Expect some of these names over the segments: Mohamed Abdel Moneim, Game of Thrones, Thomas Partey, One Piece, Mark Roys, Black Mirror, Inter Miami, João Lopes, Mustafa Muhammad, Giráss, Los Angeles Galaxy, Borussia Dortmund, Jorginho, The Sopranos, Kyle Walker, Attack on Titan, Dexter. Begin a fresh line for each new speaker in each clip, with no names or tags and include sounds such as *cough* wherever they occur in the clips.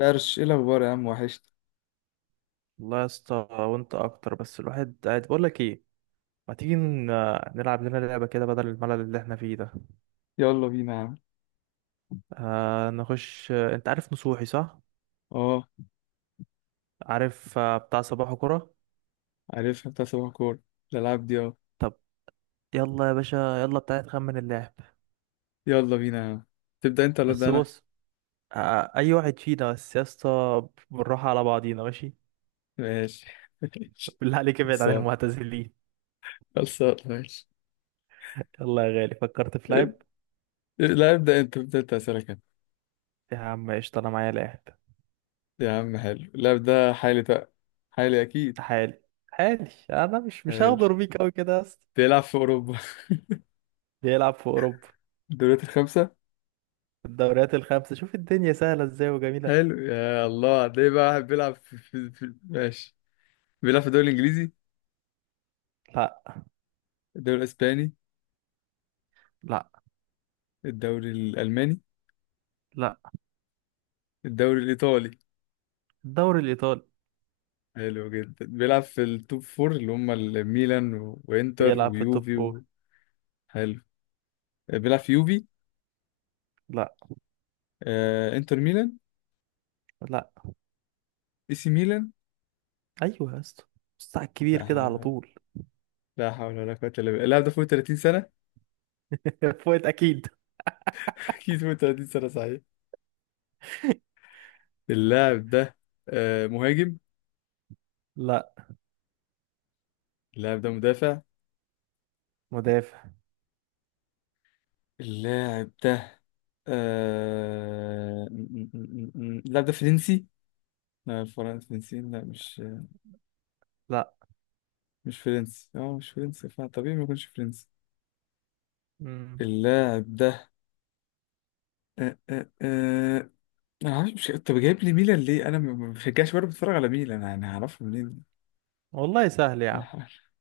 درش ايه الاخبار يا عم؟ وحشت.
والله يا اسطى وانت اكتر. بس الواحد قاعد بقول لك ايه؟ ما تيجي نلعب لنا لعبه كده بدل الملل اللي احنا فيه ده؟
يلا بينا يا عم.
آه، نخش. انت عارف نصوحي، صح؟
اه،
عارف، بتاع صباح كرة.
عارفها بتاع صباح كور. الالعاب دي، اه.
طب، يلا يا باشا. يلا بتاعي، تخمن اللاعب.
يلا بينا يا عم. تبدا انت ولا ابدا
بس
انا؟
بص، اي واحد فينا، بس يا اسطى بالراحه على بعضينا، ماشي؟
ماشي *laughs* ماشي.
بالله عليك ابعد عن
خلصان.
المعتزلين.
خلصان ماشي.
يلا يا غالي، فكرت في لاعب.
إب- لا، ابدا انت، ابدا انت، اسالك أنا.
يا عم قشطه، انا معايا لاعب.
يا عم حلو، اللاعب ده حالي بقى. حالي اكيد.
تعالي، تعالي. انا مش
حلو.
هغدر بيك قوي كده يا اسطى.
بيلعب في اوروبا.
بيلعب في اوروبا،
*laughs* الدوريات الخمسه.
الدوريات الخمسة. شوف الدنيا سهلة ازاي وجميلة.
حلو، يا الله. ده بقى واحد بيلعب في ماشي. بيلعب في الدوري الانجليزي؟
لا
الدوري الاسباني؟
لا
الدوري الالماني؟
لا،
الدوري الايطالي؟
الدوري الإيطالي.
حلو جدا. بيلعب في التوب فور اللي هم الميلان وانتر
بيلعب في التوب
ويوفي
فور.
و... حلو. بيلعب في يوفي؟
لا
انتر ميلان؟
لا،
اي سي ميلان.
أيوه يا اسطى. بص على الكبير
لا
كده على
حول.
طول.
لا حول ولا قوة الا بالله. اللاعب ده فوق 30 سنة؟
*laughs* فوت أكيد.
*laughs* اكيد فوق 30 سنة صحيح. اللاعب ده مهاجم؟
لا،
اللاعب ده مدافع؟
مدافع.
اللاعب ده اللاعب ده فرنسي؟ لا، الفرنسي فرنسيين، لا مش.
لا.
مش فرنسي، اه مش فرنسي، فطبيعي ما يكونش فرنسي.
مم.
اللاعب ده آه، آه، آه، انا عارف مش. طب جايب لي ميلان ليه؟ انا ما بشجعش، برضه بتفرج على ميلان، انا هعرفه منين؟
والله سهل يا عم.
*laughs*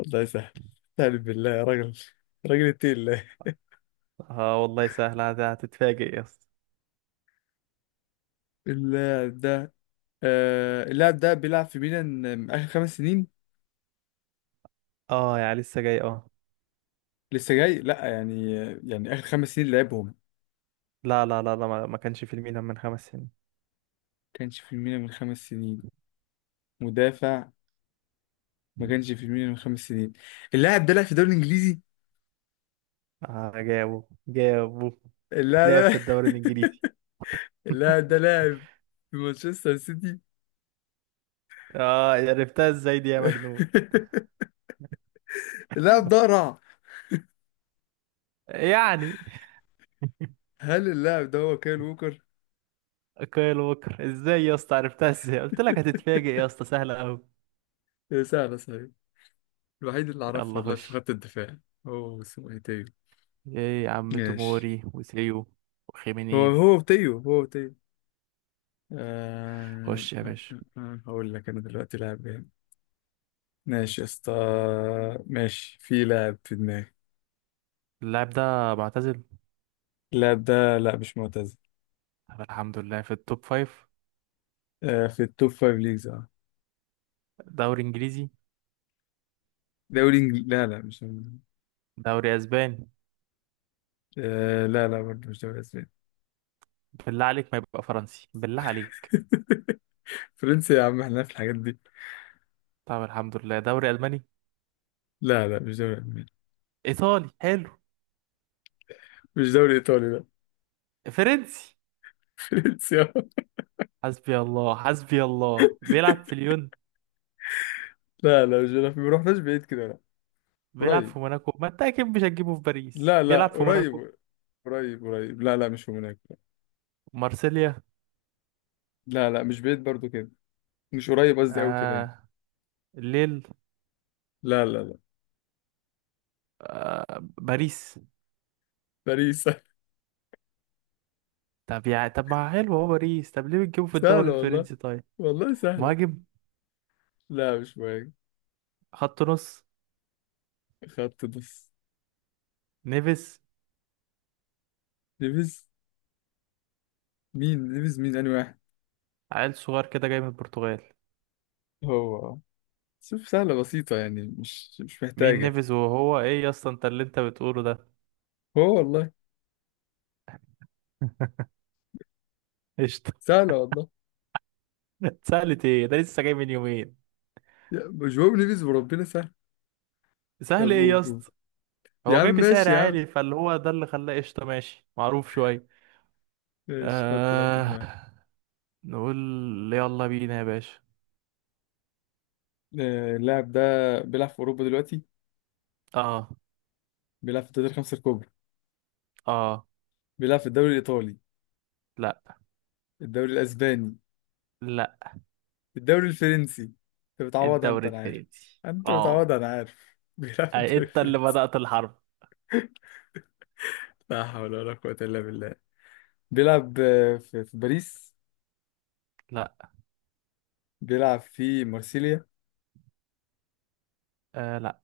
الله يسهل. تعالى بالله يا راجل. راجل، اتقي الله.
اه والله سهل، هتتفاجئ يا اسطى.
اللاعب ده اللاعب ده بيلعب في ميلان اخر خمس سنين.
اه، يا لسه جاي، اه.
لسه جاي، لا يعني، يعني اخر خمس سنين لعبهم.
لا لا لا لا، ما كانش في الميلان من 5 سنين.
كانش في ميلان من خمس سنين؟ مدافع. ما كانش في ميلان من خمس سنين. اللاعب ده لعب في الدوري الانجليزي.
اه، جابه جابه.
اللاعب
لعب في
ده
الدوري
*laughs*
الإنجليزي.
اللاعب ده لاعب في مانشستر سيتي.
اه، عرفتها ازاي دي يا مجنون؟
*laughs* اللاعب ده رع.
يعني
هل اللاعب ده هو كايل ووكر؟
كايل ووكر؟ ازاي يا اسطى عرفتها؟ ازاي قلت لك هتتفاجئ يا اسطى، سهله قوي.
سهلة صحيح. الوحيد اللي أعرفه
يلا
والله في
خش.
خط الدفاع. هو اسمه إيه، تيو؟
ايه يا عم؟
ماشي.
توموري وسيو
هو هو
وخيمينيز.
تيو، هو تيو. آه...
خش يا
آه،
باشا.
هقول لك أنا دلوقتي لاعب جامد. ماشي يا اسطى. ماشي، في لاعب في دماغي.
اللاعب ده معتزل.
اللاعب ده لا، مش معتزل.
طب الحمد لله، في التوب فايف.
آه، في التوب فايف ليجز، اه.
دوري انجليزي.
دوري إنجليزي، لا لا مش.
دوري اسباني.
آه لا، لا برضه مش دوري أسباني.
بالله عليك ما يبقى فرنسي، بالله عليك.
*laughs* فرنسي؟ يا عم احنا في الحاجات دي.
طب الحمد لله، دوري الماني.
لا لا، مش دوري ألماني.
ايطالي، حلو.
مش دوري إيطالي، لا.
فرنسي.
*laughs* فرنسي آه.
حسبي الله، حسبي الله. بيلعب في ليون.
لا لا مش، لا ما رحناش بعيد كده، لا.
بيلعب
قريب.
في موناكو. ما انت اكيد مش هتجيبه في باريس،
لا لا،
بيلعب في موناكو.
قريب. قريب قريب، لا لا مش هناك.
مارسيليا.
لا لا، مش بعيد برضو كده. مش قريب قصدي قوي كده يعني.
آه، الليل.
لا لا لا.
باريس.
باريس *laughs*
طب يعني، طب ما حلو هو باريس، طب ليه بتجيبه في الدوري
سهلة والله.
الفرنسي طيب؟
والله سهلة.
مهاجم.
لا، مش مهم.
خط نص.
خط نص.
نيفيز.
ليفيز؟ مين ليفيز؟ مين أنهي واحد؟
عيل صغير كده جاي من البرتغال.
هو؟ شوف، سهلة بسيطة، يعني مش
مين
محتاجة.
نيفيز؟ وهو ايه يا اسطى انت اللي انت بتقوله ده؟
هو والله.
قشطة.
سهلة والله.
*laughs* سهلة ايه؟ ده لسه جاي من يومين.
جواو ليفيز، وربنا سهل. طب
سهل ايه يا
قول، قول.
اسطى؟
يا
هو
عم
جاي بسعر
ماشي يا عم.
عالي، فاللي هو ده اللي خلاه قشطة ماشي، معروف شوية.
ماشي، حط لاعب في
آه...
دماغك.
نقول. يلا بينا يا باشا.
اللاعب ده بيلعب في أوروبا دلوقتي.
اه.
بيلعب في الدوري الخمسة الكبرى.
اه.
بيلعب في الدوري الإيطالي؟
لا
الدوري الأسباني؟
لا،
الدوري الفرنسي. أنت بتعوضها، أنت،
الدوري
أنا عارف.
الفرنسي
أنت
اه.
بتعوضها، أنا عارف. *laughs* بيلعب في
أي،
الدوري
انت اللي
الفرنسي.
بدأت الحرب.
لا حول ولا قوة إلا بالله. بيلعب في باريس؟
لا.
بيلعب في مارسيليا؟
آه، لا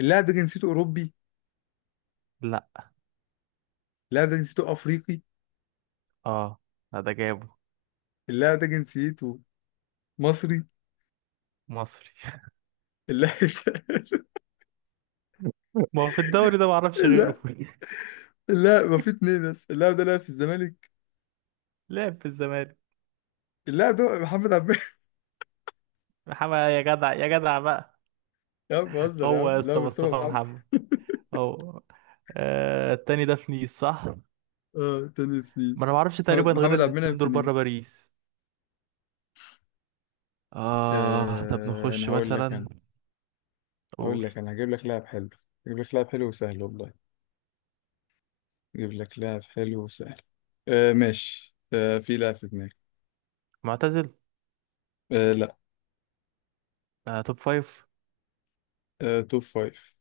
اللاعب ده جنسيته أوروبي؟
لا.
اللاعب ده جنسيته أفريقي؟
اه. لا، ده جابه.
اللاعب ده جنسيته مصري.
مصري.
اللاعب ده
*laughs* ما هو في الدوري ده معرفش
*laughs*
غيره.
لا
*laughs*
لا، ما في اتنين، بس اللاعب ده لعب في الزمالك.
لعب في الزمالك.
اللاعب ده محمد عبد.
محمد؟ يا جدع، يا جدع بقى.
*laughs* يا عم بهزر يا
هو يا
عم، لا
اسطى
مصطفى
مصطفى
محمد.
محمد. هو. آه، التاني ده في نيس، صح؟
اه، تاني في
ما انا
نيس،
معرفش
محمد،
تقريبا غير
محمد عبد المنعم
الاتنين
في
دول بره
نيس.
باريس. اه، طب
آه انا
نخش
هقول لك،
مثلا.
انا هقول
قول.
لك، انا هجيب لك لاعب حلو. هجيب لك لاعب حلو وسهل والله. هجيب لك لاعب حلو وسهل. آه ماشي، آه في لاعب في دماغي.
معتزل.
آه لا.
توب فايف.
آه توب فايف.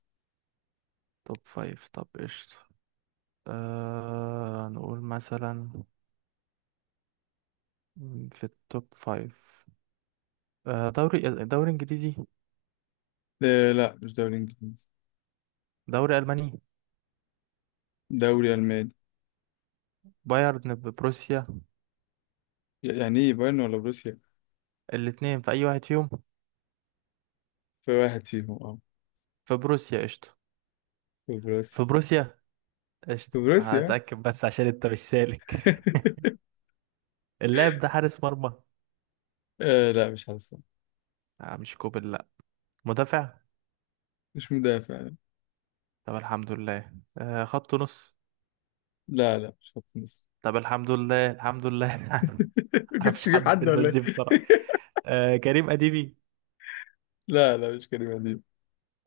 توب فايف، طب قشطة. نقول مثلا، في التوب فايف. آه، دوري دوري انجليزي.
آه لا، مش دوري انجليزي.
دوري الماني.
دوري الماني.
بايرن ببروسيا.
يعني ايه بايرن ولا بروسيا؟
الاتنين، في اي واحد فيهم.
في واحد فيهم، اه.
في بروسيا، قشطه.
في بروسيا.
في بروسيا.
في
قشطه،
بروسيا.
هتاكد بس عشان انت مش سالك. *laughs*
*laughs*
اللاعب ده حارس مرمى؟
آه لا، مش حاسس.
آه مش كوبل، لا. مدافع.
مش مدافع.
طب الحمد لله. خط نص.
لا لا، مش خط نص.
طب الحمد لله، الحمد لله. *laughs*
*laughs* كنتش
معرفش
تجيب
حد في
حد
الناس
ولا
دي
ايه؟
بصراحه. كريم اديبي.
*laughs* لا لا، مش كريم أديب.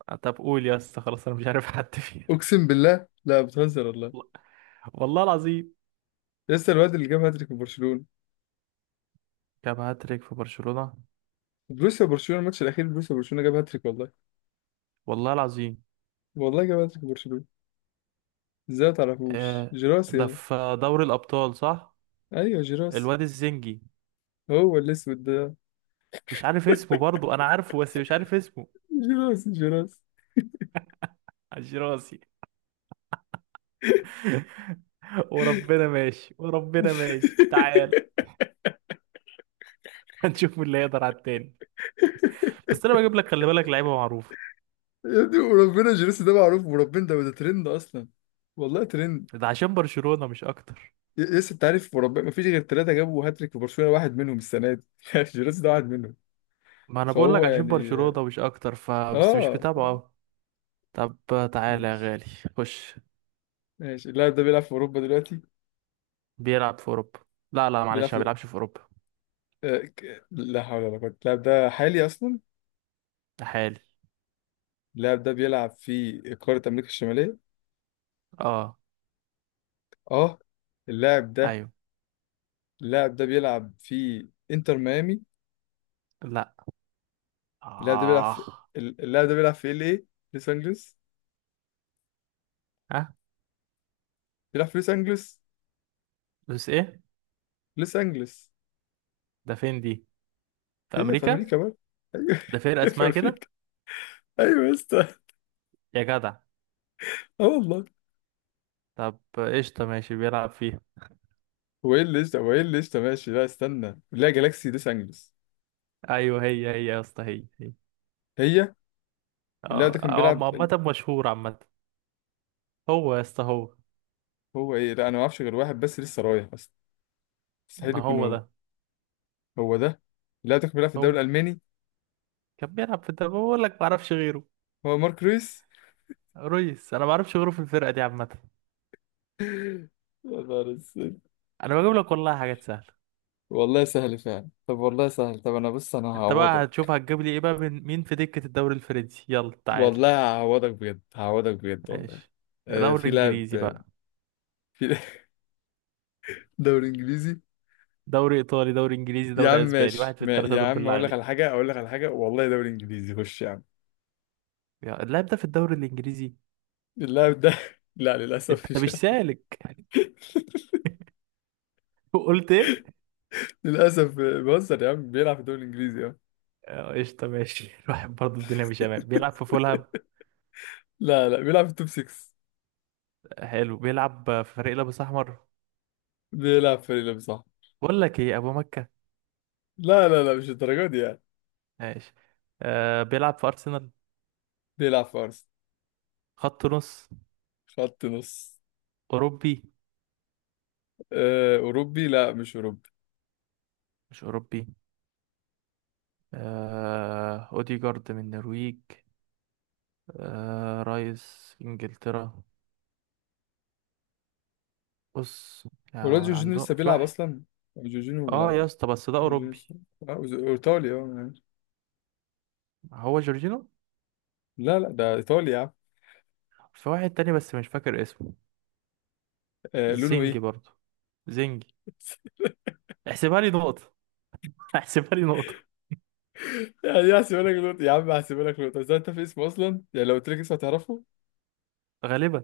طب قول يا اسطى، خلاص انا مش عارف حد فيه.
اقسم بالله لا، بتهزر والله.
*laughs* والله العظيم.
لسه الواد اللي جاب هاتريك في برشلونه.
كام هاتريك في برشلونه؟
بروسيا برشلونه، الماتش الاخير بروسيا برشلونه، جاب هاتريك والله.
والله العظيم.
والله جاب هاتريك في برشلونه. ازاي ما تعرفوش
آه،
جيراس؟
ده في دوري الأبطال، صح؟
ايوه جيراس.
الواد الزنجي.
هو الاسود ده.
مش عارف اسمه، برضو أنا عارفه بس مش عارف اسمه.
جيراس، جيراس.
عش راسي. *laughs* وربنا ماشي، وربنا ماشي، تعال.
*laughs*
*laughs* هنشوف مين اللي هيقدر على التاني. بس أنا بجيب لك، خلي بالك لعيبة معروفة.
يا ابني، وربنا جيراس ده معروف، وربنا ده ترند اصلا. والله ترند.
ده عشان برشلونة، مش أكتر.
لسه انت عارف، وربنا ما فيش غير ثلاثه جابوا هاتريك في برشلونه، واحد منهم السنه دي. *laughs* جيراس ده واحد منهم.
ما أنا بقول لك
فهو
عشان
يعني،
برشلونة مش أكتر فبس، مش
اه ف...
بتابعه أوي. طب، تعالى يا
ماشي.
غالي. خش.
ماشي، اللاعب ده بيلعب في اوروبا دلوقتي.
بيلعب في أوروبا. لا لا،
بيلعب
معلش ما
في
بيلعبش في أوروبا.
لا حول ولا قوة. اللاعب ده حالي أصلا.
ده حالي.
اللاعب ده بيلعب في قارة أمريكا الشمالية.
اه.
اه. اللاعب ده.
أيوه.
اللاعب ده بيلعب في إنتر ميامي.
لا.
اللاعب ده بيلعب
آه.
في اللاعب ده بيلعب في ال ايه، لوس أنجلوس.
ها.
بيلعب في لوس أنجلوس.
بس إيه؟
لوس أنجلوس
ده فين دي؟ في
هي في
امريكا.
أمريكا بقى. أيوه
ده فرقه
*laughs* هي في
اسمها كده،
أمريكا. أيوه يا اسطى،
يا جدع.
اه والله.
طب قشطه ماشي، بيلعب فيها.
هو ايه اللي قشطة؟ هو ايه اللي قشطة ماشي؟ لا استنى، لا، جالاكسي لوس أنجلوس.
ايوه، هي هي يا اسطى، هي هي.
هي. اللاعب ده كان
اه، هو
بيلعب
عامه مشهور، عامه. هو يا اسطى، هو.
هو ايه؟ لا أنا ما أعرفش غير واحد بس لسه رايح، بس مستحيل
ما
يكون
هو
هو.
ده.
هو ده. لا تكمل. بيلعب في الدوري
هو
الألماني.
كان بيلعب في الدوري، بقول لك ما اعرفش غيره.
هو مارك رويس.
ريس. انا ما اعرفش غيره في الفرقه دي عامه.
*laughs* يا نهار اسود.
انا بجيب لك والله حاجات سهله.
والله سهل فعلا. طب والله سهل. طب انا بص، انا
انت بقى
هعوضك.
هتشوف هتجيب لي ايه بقى من مين في دكه الدوري الفرنسي؟ يلا تعالى.
والله. هعوضك بجد، هعوضك بجد والله.
ماشي،
آه،
دوري
في لاعب.
انجليزي بقى.
في *laughs* لاعب. دوري انجليزي.
دوري ايطالي، دوري انجليزي،
يا عم
دوري اسباني، واحد
ماشي،
في
ما
الثلاثه
يا
دول
عم
بالله
اقول لك على
عليك.
حاجه، اقول لك على حاجه والله. دوري انجليزي. خش يا عم.
اللاعب ده في الدوري الانجليزي.
اللاعب ده *laughs* لا، للاسف
انت
مش.
مش
*laughs*
سالك، قلت ايه؟
للاسف، بهزر يا عم. بيلعب في الدوري الانجليزي، اه.
اه، قشطه ماشي. *laughs* الواحد برضه الدنيا مش امان. بيلعب في فولهام.
لا لا، بيلعب في التوب 6.
حلو، بيلعب في فريق لابس احمر.
بيلعب في فريق صح.
بقول لك ايه، ابو مكه؟
لا لا لا، مش الدرجه دي يعني.
ماشي. آه، بيلعب في ارسنال.
بيلعب في ارسنال.
خط نص.
خط نص.
اوروبي؟
أوروبي، لا، مش أوروبي.
مش اوروبي. آه، اوديجارد من النرويج. آه، رايس انجلترا. بص،
ولاد
يعني
جورجينيو
عنده
لسه
في
بيلعب
واحد.
أصلا. جورجينيو
اه يا
بيلعب.
اسطى، بس ده
جورجينيو
اوروبي.
لسه- إيطالي أه.
هو جورجينو.
لا لا، ده إيطالي يا عم.
في واحد تاني بس مش فاكر اسمه.
لونه
زنجي
إيه؟
برضه. زنجي.
*laughs*
احسبها لي نقطة، هحسبها لي نقطة.
يعني هحسبها لك نقطة. يا عم هحسبها لك نقطة، بس أنت في اسمه أصلا، يعني لو قلت لك اسمه هتعرفه.
غالبا.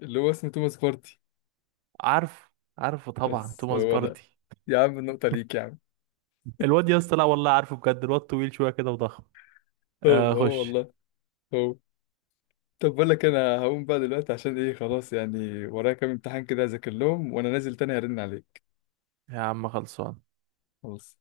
اللي هو اسمه توماس بارتي.
عارف. عارفه طبعا،
بس
توماس
هو ده.
باردي.
يا عم النقطة ليك يا عم.
الواد يا اسطى، لا والله عارفه بجد. الواد طويل شوية كده وضخم.
هو.
آه،
هو
خش.
والله. هو. طب بقول لك، أنا هقوم بقى دلوقتي عشان إيه؟ خلاص يعني، ورايا كام امتحان كده أذاكر لهم، وأنا نازل تاني هرن عليك.
يا عم، خلصان.
خلاص.